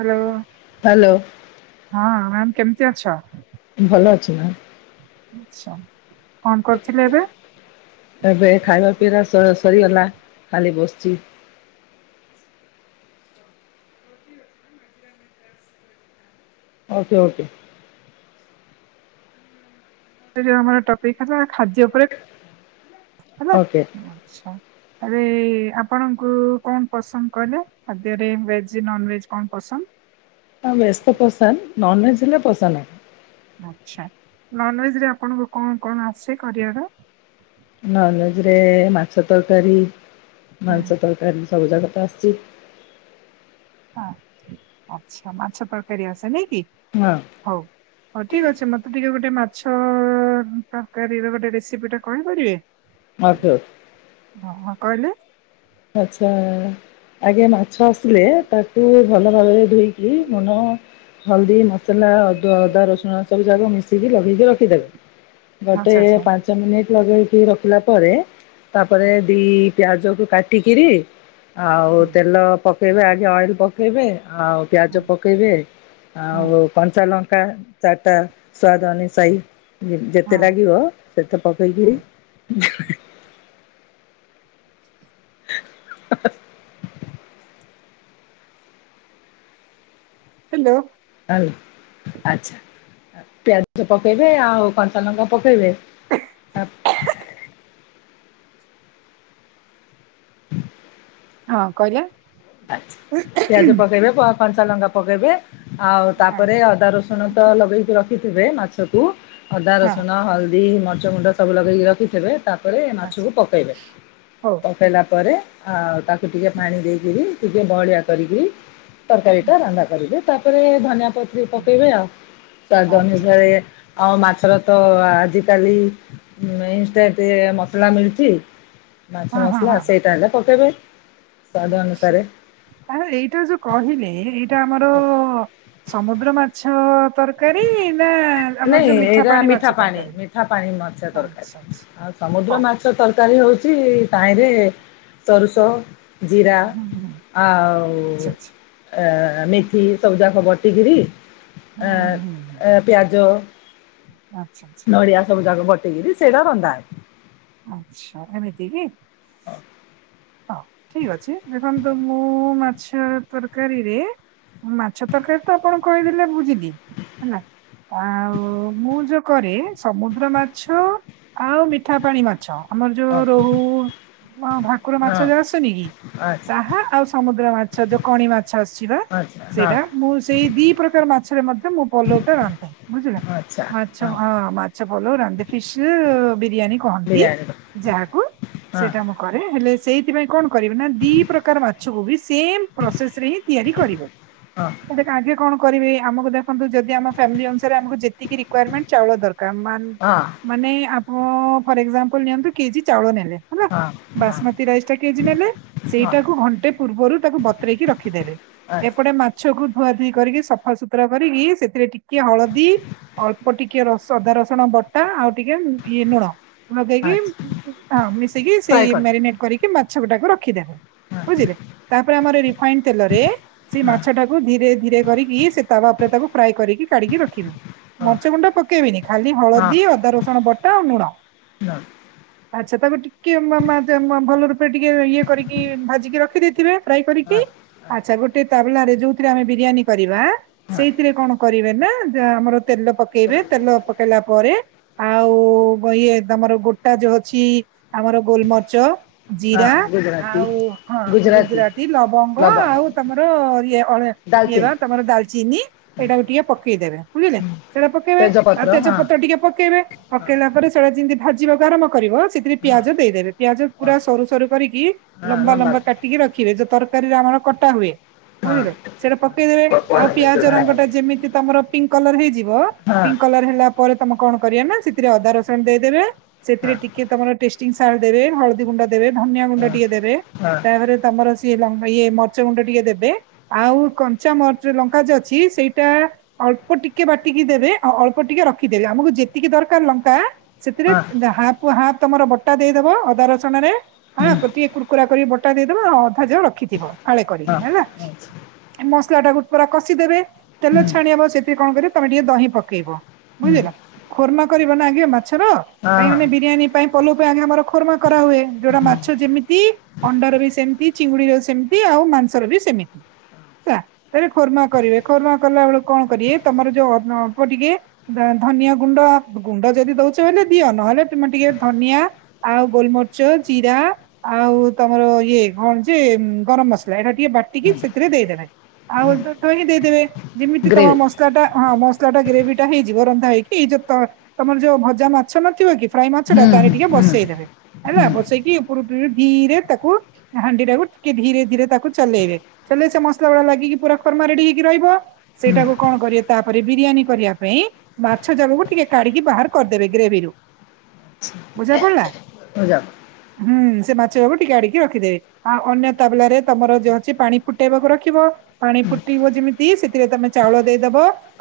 Hello hello hello ହଁ ma'am କେମିତି କେମିତି ଅଛ? ଭଲ ଅଛି ନା? ଆଛା। କଣ କରିଥିଲ ଏବେ। ଏବେ ଖାଇବା ଚି, ଓକେ ଓକେ, ଆମର ଟପିକ୍ ହେଲା ଖାଦ୍ୟ ଉପରେ ହେଲା ଓକେ ଆଛା ଆରେ ଆପଣଙ୍କୁ କଣ ପସନ୍ଦ କହିଲେ ଖାଦ୍ୟରେ ଭେଜ ନନଭେଜ କଣ ପସନ୍ଦ ହ ଭେଜ୍ ତ ପସନ୍ଦ ନନ୍ ଭେଜହେଲେ ପସନ୍ଦନାଇଁ। ଆଛା ନନଭେଜ ରେ ଆପଣଙ୍କୁ କଣ କଣ ଆସେକରିବାର, ନନ ଭେଜ ରେ ମାଂଛ ତରକାରୀ ହୁଁ, ମାଂସ ତରକାରୀ ସବୁ ଜାଗ ତ ଆସୁଚି, ହ ଆଛା ମାଛ ତରକାରୀ ଅସେ ନାଇ, ହୀ ହଁ ହଉ ହୋଇ ଠିକ ଅଛି ମତେ ଟିକେ ଗୋଟେ ମା ଛ ତକାରୀର ଗୋଟେ ରେସିପି ଟେ କହିପାରିବେ। ମାତ ଓ ଅ କହିଲେ, ଆଛା ଆଜ୍ଞା ମା ଛସିଲେ ତାକୁ ଭଲ ଆଚ୍ଛା ଭାବରେ ଆଚ୍ଛା। ଧୋଇକି ହୁଁ ମନ ହଲଦୀ ହୁଁ ହୁଁ ମସଲା ଅଦ ହଁ ହ୍ୟାଲୋ ଅଦା ହଁ ରସୁଣ ସବୁ ଯାକ ମିଶିକି କହିଲେ ଲଗେଇକି ହଁ ରଖିଦେବେ ହଁ ଆଚ୍ଛା ହଉ। ହୁଁ, ହୁଁ, ଗୋଟେ ଆଚ୍ଛା ଆଚ୍ଛା ହଁ ହଁ ହଁ। ପାଞ୍ଚ ମିନିଟ୍ ଲଗେଇକି ରଖିଲା ପରେ ତାପରେ ଦି ପିଆଜକୁ ଟିକିରି ଆଉ ତେଲ ପକ୍ [unintelligible] ଆଜି ଅଏଲ ପକାଇବେ ଆଉ ପିଆଜ ପକେଇବେ ଆଉ କଂଞ୍ଚାଲ ତା ଚାଟା ସ୍ଵାଦ ଅନୁ ସାଇ ଯେତେ ଲାଗିବ ସେତେ ପକେଇକିରି [unintelligible] ହାଁ ହା ହା ହେଲୋ ଆଉ ଆଚ୍ଛା ପିଆଜ ପକେଇବେ ଆଉ କଟାଲଙ୍କା ପକେଇବେ ତାପ ହୁଁ [inaudible] ହଁ କରିବା ଅଛି ପିଆଜ ପକେଇଦାବ କଞ୍ଚାଲଙ୍କା ପକେଇବେ ଆଉ ତାପରେ ଅଦା ରସୁଣ ତ ଲଗେଇକି ର ସେଥୀବେ ନାଛକୁୁ ଅଦା ରସୁଣ ହଲ ଦିମଚ୍ [unintelligible] ଗୁଣ୍ଡ ସବୁ ଲଗେଇକି ରଖିଥିବେ ତାପରେ ମାଛକୁ ପକେଇବେ ପକେଇଲା ପରେ ଆଉ ତାକୁ ଟିକେ ପାଣି ଦେଇକିରି ଟିକେ ବଳିିଆ କରିକି ତରକାରୀଟା ରାଲମା କରିକି ତାପରେ ଧନିଆ [unintelligible] ପକେଇବେ ଆଉ ସ୍ୱାଦ ଅନୁସାରେ ଆଉ ମା ସେଟାତ ଆଜି କାଲି ମେଇଷ୍ଟେ ତେ ମସଲା ମିଳୁଚି ମାଛ ମସଲା ସେଇଟା ହେଲେ ପକେଇବା ପାଇଁ ସ୍ୱାଦ ଅନୁସାରେ ଆ ଏଇଟା ଯୋଉ କହିଲେ ଏଇ ଆମର ସମୁଦ୍ର ମା ଛ ତରକାରୀ ନା ଆମର ନାଇଁ ଯୋଉ ଏଇଟା ପାଣି ମାଛ ମିଠା ପାଣି ତରକାରୀ? ମିଠା ପାଣି ମାଛ ତରକାରୀ ଆଚ୍ଛା ଆଚ୍ଛା ଆଉ ସମୁଦ୍ର ହଉ ମାଛ ତରକାରୀ ତରକାରୀ ହଉଛି ତାହିରେ ହୁଁ, ସୋରୁଷ ଜିରା ହୁଁ, ଆଉ ଆଚ୍ଛା ଆଚ୍ଛା। ଏ ମେଥି ସବୁ ଯାକ ବାଟିକିରି ଆ ପିଆଜ ନଡିଆ ସବୁ ଯାକ ବଟ୍ ଚିଙ୍ଗୁଡ଼ି ସେଇଟା ରନ୍ଧା ଆଚ୍ଛା ଏମିତି କି? ହଁ ଠିକ ଅଛି ଦେଖନ୍ତୁ ମୁଁ ମାଛ ତରକାରୀରେ ମାଛ ତରକାରୀ ତ ଆପଣଙ୍କୁ କହିଦେଲେ ବୁଝିଲି ଝିଲି ହେଲା ଆଉ ମୁଁ ଯୋଉ କରେ ସମୁଦ୍ର ମାଛ ଆଉ ମିଠା ପାଣି ମାଛ ଆମର ଯୋଉ ହବ। ରୋହୁ ବା ଭା ମାଛ ହଁ ଯୋଉ ଆସୁନି କି ଆଚ୍ଛା ତାହା ଆଉ ସମୁଦ୍ର ମାଛ ଯୋଉ କଣି ମାଛ ଆସୁଛି ବା ଆଚ୍ଛା ହଁ ସେଇଟା ମୁଁ ସେଇ ଦି ପ୍ରକାର ମାଛରେ ମଧ୍ୟ ମୁଁ ପଲଉଟା ରାନ୍ଧେ ବୁଝିଲ ମାଛ ହଁ ମାଛ ପଲଉ ରାନ୍ଧେ ଫି ବିରିୟାନୀ କହନ୍ତି ବିରିୟାନୀର ଯାହାକୁ ହଁ ସେଇଟା ମୁଁ କରେ ହେଲେ। ସେଇଥିପାଇଁ କଣ? ଦି ପ୍ରକାର ମାଛକୁ ସେ ପ୍ରୋସେସ ରେ ହିଁ ତିଆରି କରିବେ ହଁ କଣ? କରିବି ଆମକୁ ଦେ ଜଦି ଆମ ଫ୍ୟାମିଲି ଅନୁସାରେ ଆମକୁ ଯେତିକି ରିକୁଆର୍ ମେଣ୍ଟ ଚାଉଳ ଦରକାର ମାନ ହଁ ମାନେ ହଁ ଫର୍ ଏକ୍ଜାମ୍ପୁଲ ନିଅନ୍ତୁ କେଜି ଚାଉଳ ନେଲେ। ହଁ ହଁ ମତି ରାଇସ ଟା କେଜି ନେଲେ ହଁ ସେଇଟାକୁ ଘଣ୍ଟେ ପୂର୍ବରୁ ତାକୁ ବତୁରେଇକି ରଖିଦେଲେ ଆଚ୍ଛା ଏପଟେ ମାଛକୁ ଧୁଆ ଧୁଇ କରିକି ସଫାସୁତରା କରିକି ସେଥିରେ ଟିକେ ହଳଦୀ ଅଳ୍ପ ଟିକେ ର ଅଦା ରସୁଣ ବଟା ଆଉ ଟିକେ ଇଏ ଲୁଣ ଲଗେଇକି ଆଚ୍ଛା ମିଶେଇକି ସେ ଫ୍ରାଏ କରିଦେବେ ମ୍ୟାରିନେଟ୍ କରିକି ମାଛ ଗୁଟାକୁ ରଖିଦବୁ ହଁ ବୁଝିଲେ ତାପରେ ଆମର ରିଫାଇନ ତେଲରେ ସେଇ ହଁ। ମାଛ ଟାକୁ ଧୀରେ ଧୀରେ କରିକି ସେ ତାୱ ଉପରେ ତାକୁ ଫ୍ରାଏ କରିକି କାଢିକି ରଖିବେ ମରିଚ ଗୁଣ୍ଡ ପକେଇବନି ଖାଲି ହଳଦୀ ଅଦା ରସୁଣ ବଟା ଆଉ ଲୁଣ ଆଚ୍ଛା ତାକୁ ଟିକେ ମ ମ ମ ମ ଭଲ ରୂପେ ଟିକେ ଇଏ କରିକି ଭାଜିକି ରଖି ଦେଇଥିବେ ଫ୍ରାଏ କରିକି ଆଛା ଗୋଟେ ତାବଲାରେ ଯଉଥିରେ ଆମେ ବିରିୟାନୀ କରିବା ସେଇଥିରେ କଣ କରିବ? ନା ଆମର ତେଲ ପକେଇବେ ତେଲ ପକେଇଲା ପରେ ଆଉ ଇଏ ତମର ଗୋଟା ଯୋଉ ଅଛି ଆମର ଗୋଲମର୍ଚ ଜିରା ଆଉ ହଁ ଗୁଜୁରାତି ଲବଙ୍ଗ ଆଉ ତମର ଇଏ ଇଏ ବା ତମର ଡଲଚିନି ଏଇଟାକୁ ଟିକେ ପକେଇଦେବେ ବୁଝିଲେ ସେଟା ପକେଇବେ ଆଉ ତେଜପତ୍ର ଟିକେ ପକେଇବେ ପକେଇଲା ପରେ ସେଟା ମ ଭଜିବା କ ଆରମ କରିବ ସେଥିରେ ପିଆଜ ଦେଇଦେଲେ ପିଆଜ ପୁରା ସରୁ ସରୁ କରିକି ଲମ୍ବା ଲମ୍ବା କାଟିକି ରଖିବେ ତର ୀରେ ଆମର କଟା ହୁଏ ବୁଝିଲେ ସେଟା ପକେଇଦେବେ ଆଉ ପିଆଜ ରଙ୍ଗଟା ଯେମିତି ତମର ପିଙ୍କ କଲର ହେଇଯିବ ପିଙ୍କ କଲର ହେଲା ପରେ ତମେ କଣ କରିବା ନା ସେଥିରେ ଅଦା ରସଣ ଦେଇଦେବେ ସେଥିରେ ଟିକେ ତମର ସ ଦେବେ ଗୁଣ୍ଡ ଦେବେ ଧନି ଗୁଣ୍ଡ ଟିକେ ଦେବେ ତାପରେ ତମର ସ ଇଏ ମର୍ଚ ଗୁଣ୍ଡ ଟିକେ ଦେବେ ଆଉ କଞ୍ଚା ମଚ ଲଙ୍କା ଯ ଅଛି ସେଇଟା ଅଳ୍ପ ଟିକେ ବାଟିକି ଦେବେ ଆଉ ଅଳ୍ପ ଟିକେ ରଖିଦେବେ ଆମକୁ ଯେତିକି ଦରକାର ଲଙ୍କା ଚତରେ ହାପ ହାପ ତମର ବଟା ଦେଇଦବ ଅଦାର ରେ ହଁ ଗୋତିେ କୁର୍କୁରା କରିକ ବଟା ଦେଇଦବା ଆଉ ସଜ ରଖିଥିବ ଆଳେ କରିବି ହେଲା ମସଲା ଟା ଗ ପୁରା କଷିଦେବେ ତେଲ ଛାଣଆବ ସେଇଥିରେ କଣ କରିବ ତମେ ଟିକେ ଦହି ପକେଇବ ବୁଝିଲା ଖର୍ମା କରିବ ନା ଆଗେ ମାଛ କାଁ ମାନେ ବିରିୟାନୀ ପାଇଁ ପୋଲ ପାଇଁ ଆମର ଖର୍ମା କରା ହଏ ଯୋଉଟା ମାଛ ଯେମିତି ଅଣ୍ଡାର ବି ସେମିତି ଚିଙ୍ଗୁଡିର ସେମିତି ଆଉ ମାଂସର ବି ସେମିତି ହେଲା ତାଲେ ଖର୍ମା କରିବେ ଖର୍ମା କଲା ବେଳକୁ କଣ କରିବେ ତମର ଯୋଉ ଟିକେ ଧନି ଗୁଣ୍ଡ ଗୁଣ୍ଡ ଯଦି ଦଉଛଲେ ଦିଅ ନହେଲେ ତମେ ଟିକେ ଧନିଆ ଆଉ ଗୋଲମରିଚ ଜିରା ଆଉ ତମର ଇଏ କଣ ଯେ ଗରମ ମସଲା ଏଇଟା ଟିକେ ବାଟିକି ସେଥିରେ ଦେଇଦେବେ ଆଉ ତ ହିଁ ଦେଇଦେବେ ଯେମିତି ତମର ମସଲା ଟା ହଁ ଟା ଗ୍ରେଭି ଟା ହେଇଯିବ ରନ୍ଧା ହେଇକି ଏଇ ଯୋଉ ତମର ଯୋଉ ଭଜା ମାଛ ନଥିବ କି? ଫ୍ରାଇ ମାଛଟା ତାହେଲେ ଟିକେ ବସେଇଦେବେ। ହେଲା ବସେଇକି ଉପର ଉପ ଧୀରେ ତାକୁ ହାଣ୍ଡି ଟାକୁ ଟିକେ ଧୀରେ ଧୀରେ ତାକୁ ଚଲେଇବେ ଚଲେଇ ସେ ମସଲା ଗ ଲାଗିକି ପୁରା ଖରମା ରେଡି ହେଇକି ରହିବ ସେଇଟାକୁ କଣ କରିବେ ତାପରେ ବିରିୟାନୀ କରିବା ପାଇଁ ମାଛ ଜଳକୁ ଟିକେ କାଢିକି ବାହାର କରିଦେବେ ଗ୍ରେଭିରୁ ବୁଝା ପଡିଲା। ଆ ଯା [inaudible] ହୁଁ ସେ ମାଛିବାକୁ ଟିକେ କାଢିକି ରଖିଦେବେ ଆଉ ଅନ୍ୟ ତାବଲାରେ ତମର ଯଉ ଅଛି ପାଣି ଫୁଟେଇବାକୁ ରଖିବ ପାଣି ଫୁଟେଇବ ଯେମିତି ସେଥିରେ ତମେ ଚାଉଳ ଦେଇଦବ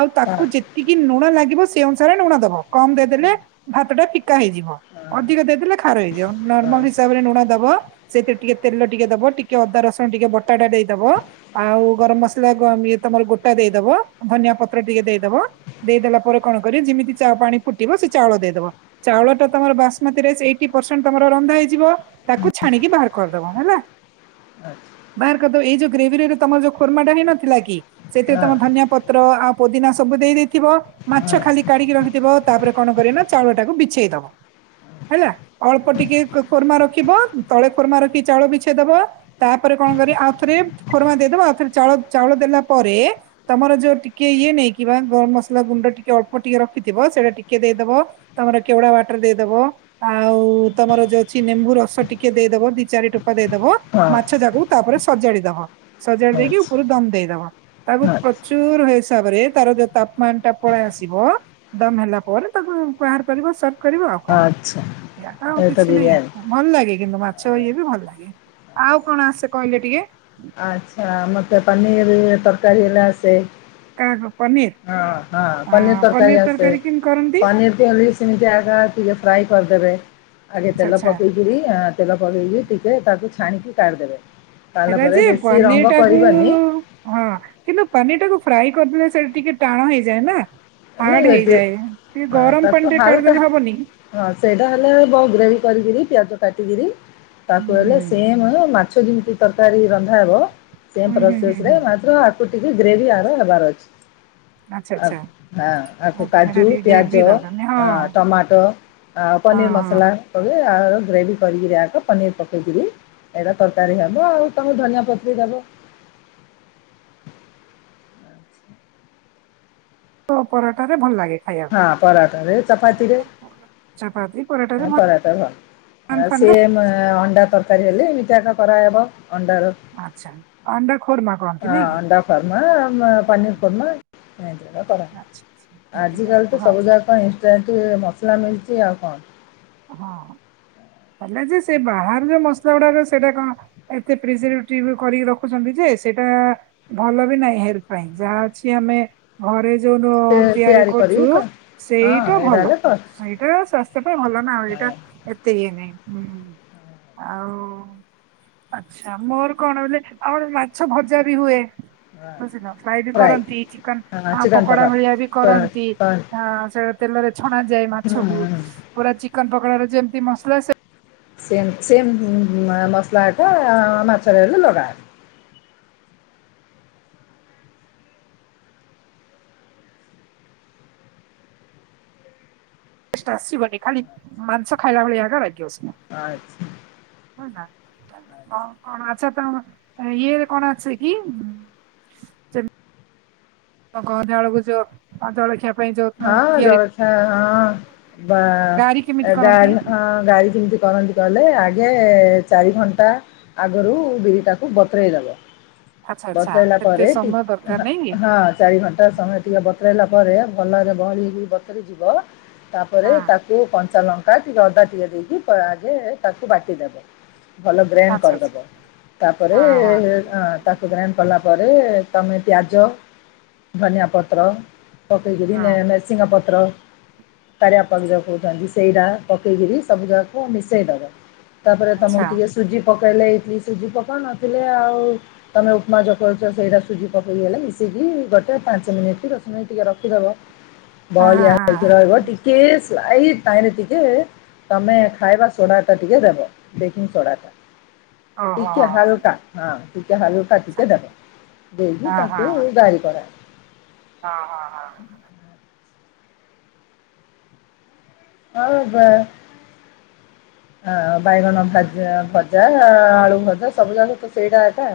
ଆଉ ତାକୁ ଯେତିକି ଲୁଣ ଲାଗିବ ସେ ଅନୁସାରେ ଲୁଣ ଦବ କମ ଦେଇଦେଲେ ଭାତ ଟା ଫିକା ହେଇଯିବ ଅଧିକ ଦେଇଦେଲେ ହେଇଯିବ ନର୍ମାଲ ହିସାବରେ ଲୁଣ ଦବ, ସେଥିରେ ଟିକେ ତେଲ ଟିକେ ଦବ, ଟିକେ ଅଦା ରସୁଣ ଟିକେ ବଟାଟା ଦେଇଦବ, ଆଉ ଗରମ ମସଲା ତମର ଗୋଟା ଦେଇଦବ ଧନିଆ ପତ୍ର ଟିକେ ଦେଇଦବ ଦେଇଦେଲା ପରେ କଣ କରିବ ଯେମିତି ପାଣି ଫୁଟିବ ସେ ଚାଉଳ ଦେଇଦବ। ଚାଉଳ ଟା ତମର ବାସୁମତୀ ରନ୍ଧା ହେଇଯିବ ତାକୁ ଛାଣିକି ବାହାର କରିଦବ ହେଲା। ବାହାର କରିଦବ ଏଇ ଯୋଉ ଗ୍ରେଭି ତମର ଯୋଉ ଖର୍ମା [unintelligible] ଟା ହେଇନଥିଲା କି? ସେଥିରେ ତମେ ଧନିଆ ପତ୍ର ପତ୍ର ଆଉ ପୋଦିନା ସବୁ ଦେଇ ଦେଇେଇଥିବ ମାଛ ଖାଲି କାଢିକି ରଖିଥିବ ତାପରେ କଣ କରିବ ନା ଚାଉଳ ଟାକୁ ବିଛେଇ ଦବ ହେଲା। ଅଳ୍ପ ଟିକେ ଖୋରମା ରଖିବ ତଳେ ଖୋରମା ରଖିକି ଚାଉଳ ବିଛେଇ ଦବା ତାପରେ କଣ କରି ଆଉ ଥରେ ଖୋରମା ଦେଇଦବା ଆଉଥରେ ଚାଉଳ ଦେଲା ପରେ ତମର ଯୋଉ ଟିକେ ଇଏ ନେଇକି ବା ଗରମ ମସଲା ଗୁଣ୍ଡ ଟିକେ ଅଳ୍ପ ଟିକେ ରଖିଥିବ ସେଇଟା ଟିକେ ଦେଇଦବ ତମର କେଉଡା ୱାଟର ଦେଇଦବ। ଆଉ ତମର ଯୋଉ ଅଛି ଲେମ୍ବୁ ରସ ଟିକେ ଦେଇଦବ। ଦି ଚାରି ଠୋପା ଦେଦବ ମଛ ଜାଗ [unintelligible] ତାପରେ ସଜାଡି ଦବ ସଜାଡି ଦେଇକି ଉପରୁ ଦମ ଦେଇଦବ ତାକୁ ଆଚ୍ଛା ପ୍ରଚୁର ହିସାବରେ ତାର ଯୋଉ ତାପମାନ ଟା ପଳେଇ ଆସିବ ଦମ ହେଲା ପରେ ତାକୁ ବାହାର କରିବ। କରିବ ଆଉ କଣ ଆଚ୍ଛା ଆଉ ଏ ତ କିଛି ନାଇଁ ବିରିୟାନୀ ଭଲ ଲାଗେ। କିନ୍ତୁ ମାଛ ଇଏ ବି ଭଲ ଲାଗେ ଆଉ କଣ ଆସେ କହିଲେ ଟିକେ? ଆଛା ମତେ ପନୀର ତରକାରୀ କରଲା ଆସେ [inaudible] କାଗ [unintelligible] ପନିର ହଁ ପନିର ତରକାରୀ ଆସେ ପନିର ଚିଲି ସେମିତି ଆସେ ଟିକେ। ଫ୍ରାଇ କରିଦେବେ। ଆଜ୍େ [unintelligible] ଆଚ୍ଛା ତେଲ ଆଚ୍ଛା ପକେଇକରି ତେଲ ପକେଇକି ଟିକେ ତାକୁ ଛାଣିକି କାଢ଼ି ଦେବେ। ହେଲାଯେ ପନିର ଟାକୁୁ ହଁ କିନ୍ତୁ ପନିର ଟାକୁ ଫ୍ରାଏ କରିଦେଲେ ସେଇଟା ଟିକେ ଟାଣ ହେଇଯାଏ ନା? ହାର୍ଡ ନାଇଁ ହେଇଯାଏ। ଟିକେ ହଁ ଗରମ ତାକୁ ପାଣିରେ ହାଲକା କାଢିଦେଲେ ହବନି ହଁ ସେଇଟା ହେଲେ ବହୁତ ଗ୍ରେଭି କରିକି ପିଆଜ କାଟିଗିରି [unintelligible] ହୁଁ ହୁଁ ତାକୁଲେ ସେମ୍ [unintelligible] ମାଛ ଯେମିତି ତରକାରୀ ରନ୍ଧା ହେବ ସେମ୍ ହୁଁ ହୁଁ ହୁଁ ହୁଁ ପ୍ରୋସସରେ କଟିିକ ଗ୍ରେଭି ଆହାର ବର ଅଛି [unintelligible] ଆଚ୍ଛା ଆ ଆଚଛା [unintelligible] କାଜୁ ପିଆଜ ନାଇଁ ହଁ ଟମାଟୋ ହଁ ପନିର ହଁ ମସଲା ଗ୍ରେଭି କରି ପନିର ପକେଇକରି ଏଇଟା ତରକାରୀ ହବ ଆଉ ତମ ଧନିଆ ପତ୍ର ଦବ। ତ ପରଟାରେ ଭଲ ଲାଗେ ଖାଇବାକୁ। ହଁ ପରାଠା ରରେ ଚପାତି ପରଟାରେ ଚପତିରେରେ ଭଲ ପରାଠା ଭ ନାନ୍ ଫାନ୍ ସେ ରେ ଅଣ୍ଡା ତରକାର ହେଲେ ଏମିତି୍ୟାକା କରାହବ ମାଛ ଆଣଣ୍ଡା ଖୋର ମା ହଁ ଅଣ୍ଡା ଫର୍ମା ପନିର ଫର୍ମା କରନ୍ତି ଆଚ୍ଛା, ଆଚ୍ଛା ଆଜି ଏମିତିକା କାଲି ତ ହଉ ସବୁ ଯାକ ଇନଷ୍ଟା ମସଲା ମିଳଛି ଆଉ କଣ ହଁ ହେଲେ ଯେ ସେ ବାହାରେ ଯୋଉ ମସଲା ଗୁଡାର ସେଇଟା କଣ ଏତେ ପ୍ରିଜି ଯୋଉ ଡୋ ସେ ତିଆରି କରୁଚୁ କରିବି କ ହଁ ସେଇଟା ଏଇଟା ଭଲ ହେଲେ କର ସେଇଟା ସ୍ୱାସ୍ଥ୍ୟ ପାଇଁ ଭଲ। ମାଉଁ ହଁ ଏଇଟା ଏତିକି। ହୁଁ ଆଉ ଆଛା ମୋର କଣ ବଲେ ଆଉ ଗୋଟେ ମାଛ ଭଜା ବି ହୁଏ। ହଁ ବୁଝିଲ ଫ୍ରାଏ ବି ଫ୍ରାଇ କରନ୍ତି ଚିକନ୍ ହଁ ପକୋଡା ଭଳିଆ ବି କରନ୍ତି ଆ ସେ ତେଲରେ ଛଣା ଯାଏ ମାଛକୁ ହୁଁ ପୁରା ଚି ପକଡାରେ ଯେମିତି ମସଲା ସେ ସେମ୍ ସେମ୍ ମସଲାଟା ମାଛର ହେଲେ ଲଗା। ଟେଷ୍ଟ ଆସିବନି ଖାଲି ମାଂସ ଖାଇଲା ଭଳିଆ ଏକା ଲାଗିିବ ସେ ଆଚ୍ଛା। ହଁ କଣ ଆଚ୍ଛା ତ ଇ କଣ ଅଛି କି? ଚେମ୍ ତ ଗଧା ବେଳକୁ ଯୋ ଜଳଖିଆ ପାଇଁ ଯୋଉ ହଁ ତିଆରି ଜଳଖିଆ ହଁ ବା ଗାରି କେମିତି କରନ୍ତି ଗାରି ହଁ ଗାରି ଯେମିତି କରନ୍ତି କହିଲେ ଆଗେ ଚାରି ଘଣ୍ଟା ଆଗରୁ ବିରିଟାକୁ ବତୁରେଇଦବ। ଆଚ୍ଛା ଆଚ୍ଛା ବତୁରାଇଲା ଏତେ ପରେ ସମୟ ଦରକାର ନାଇଁ କି? ହଁ ଚାରି ଘଣ୍ଟା ସମୟ ଆଜ୍ଞା। ଟିକେ ବତୁରାଇଲା ପରେ ଭଲ ଆଗେ ବହଳି ହେଇକି ବତୁରି ଯିବ ତାପରେ ତାକୁ କ ଲଙ୍କା ଟିକେ ଅଦା ଟିକେ ଦେଇକି ଆଗେ ତାକୁ ବାଟିଦବ। ଭଲ ଗ୍ରାଇଣ୍ଡ କରିଦବ ତାପରେ ତାକୁ ଗ୍ରାଇଣ୍ଡ କଲା ପରେ ତମେ ପିଆଜ ଧନିଆ ପତ୍ର ପ [unintelligible] ମେସିଙ୍ଗା ପତ୍ର। କାରି ଆପଣ ଯୋଉ କହୁଛନ୍ତି ସେଇରା ପକେଇ କିରି ସବୁ ଯାକକୁ ମିଶେଇଦବ। ତାପରେ ତମକୁ ଟିକେ ସୁଜି ପ କହିଲେ ଏଟିଲି ସୁଜି ପକାଉ ନଥିଲେ ଆଉ ତମେ ଉପମା ଯୋଉ କରୁଚ ସେଇଟା ସୁଜି ପକେଇ ଦେଲେ ମିଶିକି ଗୋଟେ ପାଞ୍ଚ ମିନିଟ୍ ଟିକେ ର ଖି ଦବ। ବହଳିଆ ହେଇକି ରହିବ ଟିକେ ସ୍ ତ୍ୱାଇ ଟାଇରେ ଟିକେ ତମେ ଖାଇବା ସୋଡା ଟା ଟିକେ ଦେବ ବେକିଂ ସୋଡା ଟା। ଟିକେ ହାଲକା ହଁ ଟିକେ ହାଲୁକା ଟିକେ ଦେବ ଦେଇକି ତାକୁ ବାରି କର। ହଁ ହଁ ହଁ। ହଁ ବା ବାଇଗଣ ଭଜା ଭଜା ଆଳୁ ଭଜା ସବୁ ଯାକ ତ ସେଇଟା ଏକା।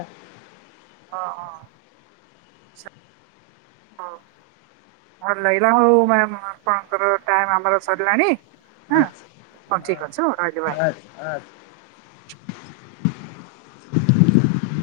ହଁ ହଁ। ହଁ ଲହିରା ହୋଉ ମ୍ୟାମ୍ ଆପଣଙ୍କର ଟାଇମ୍ ଆମର ସରିଲାଣି। ହଁ, ଆଚ୍ଛା ହଉ ଠିକ୍ ଅଛି ମୁଁ ରହିଲି ବାଏ। ହଁ ଆଚ୍ଛା ଆ। ଆ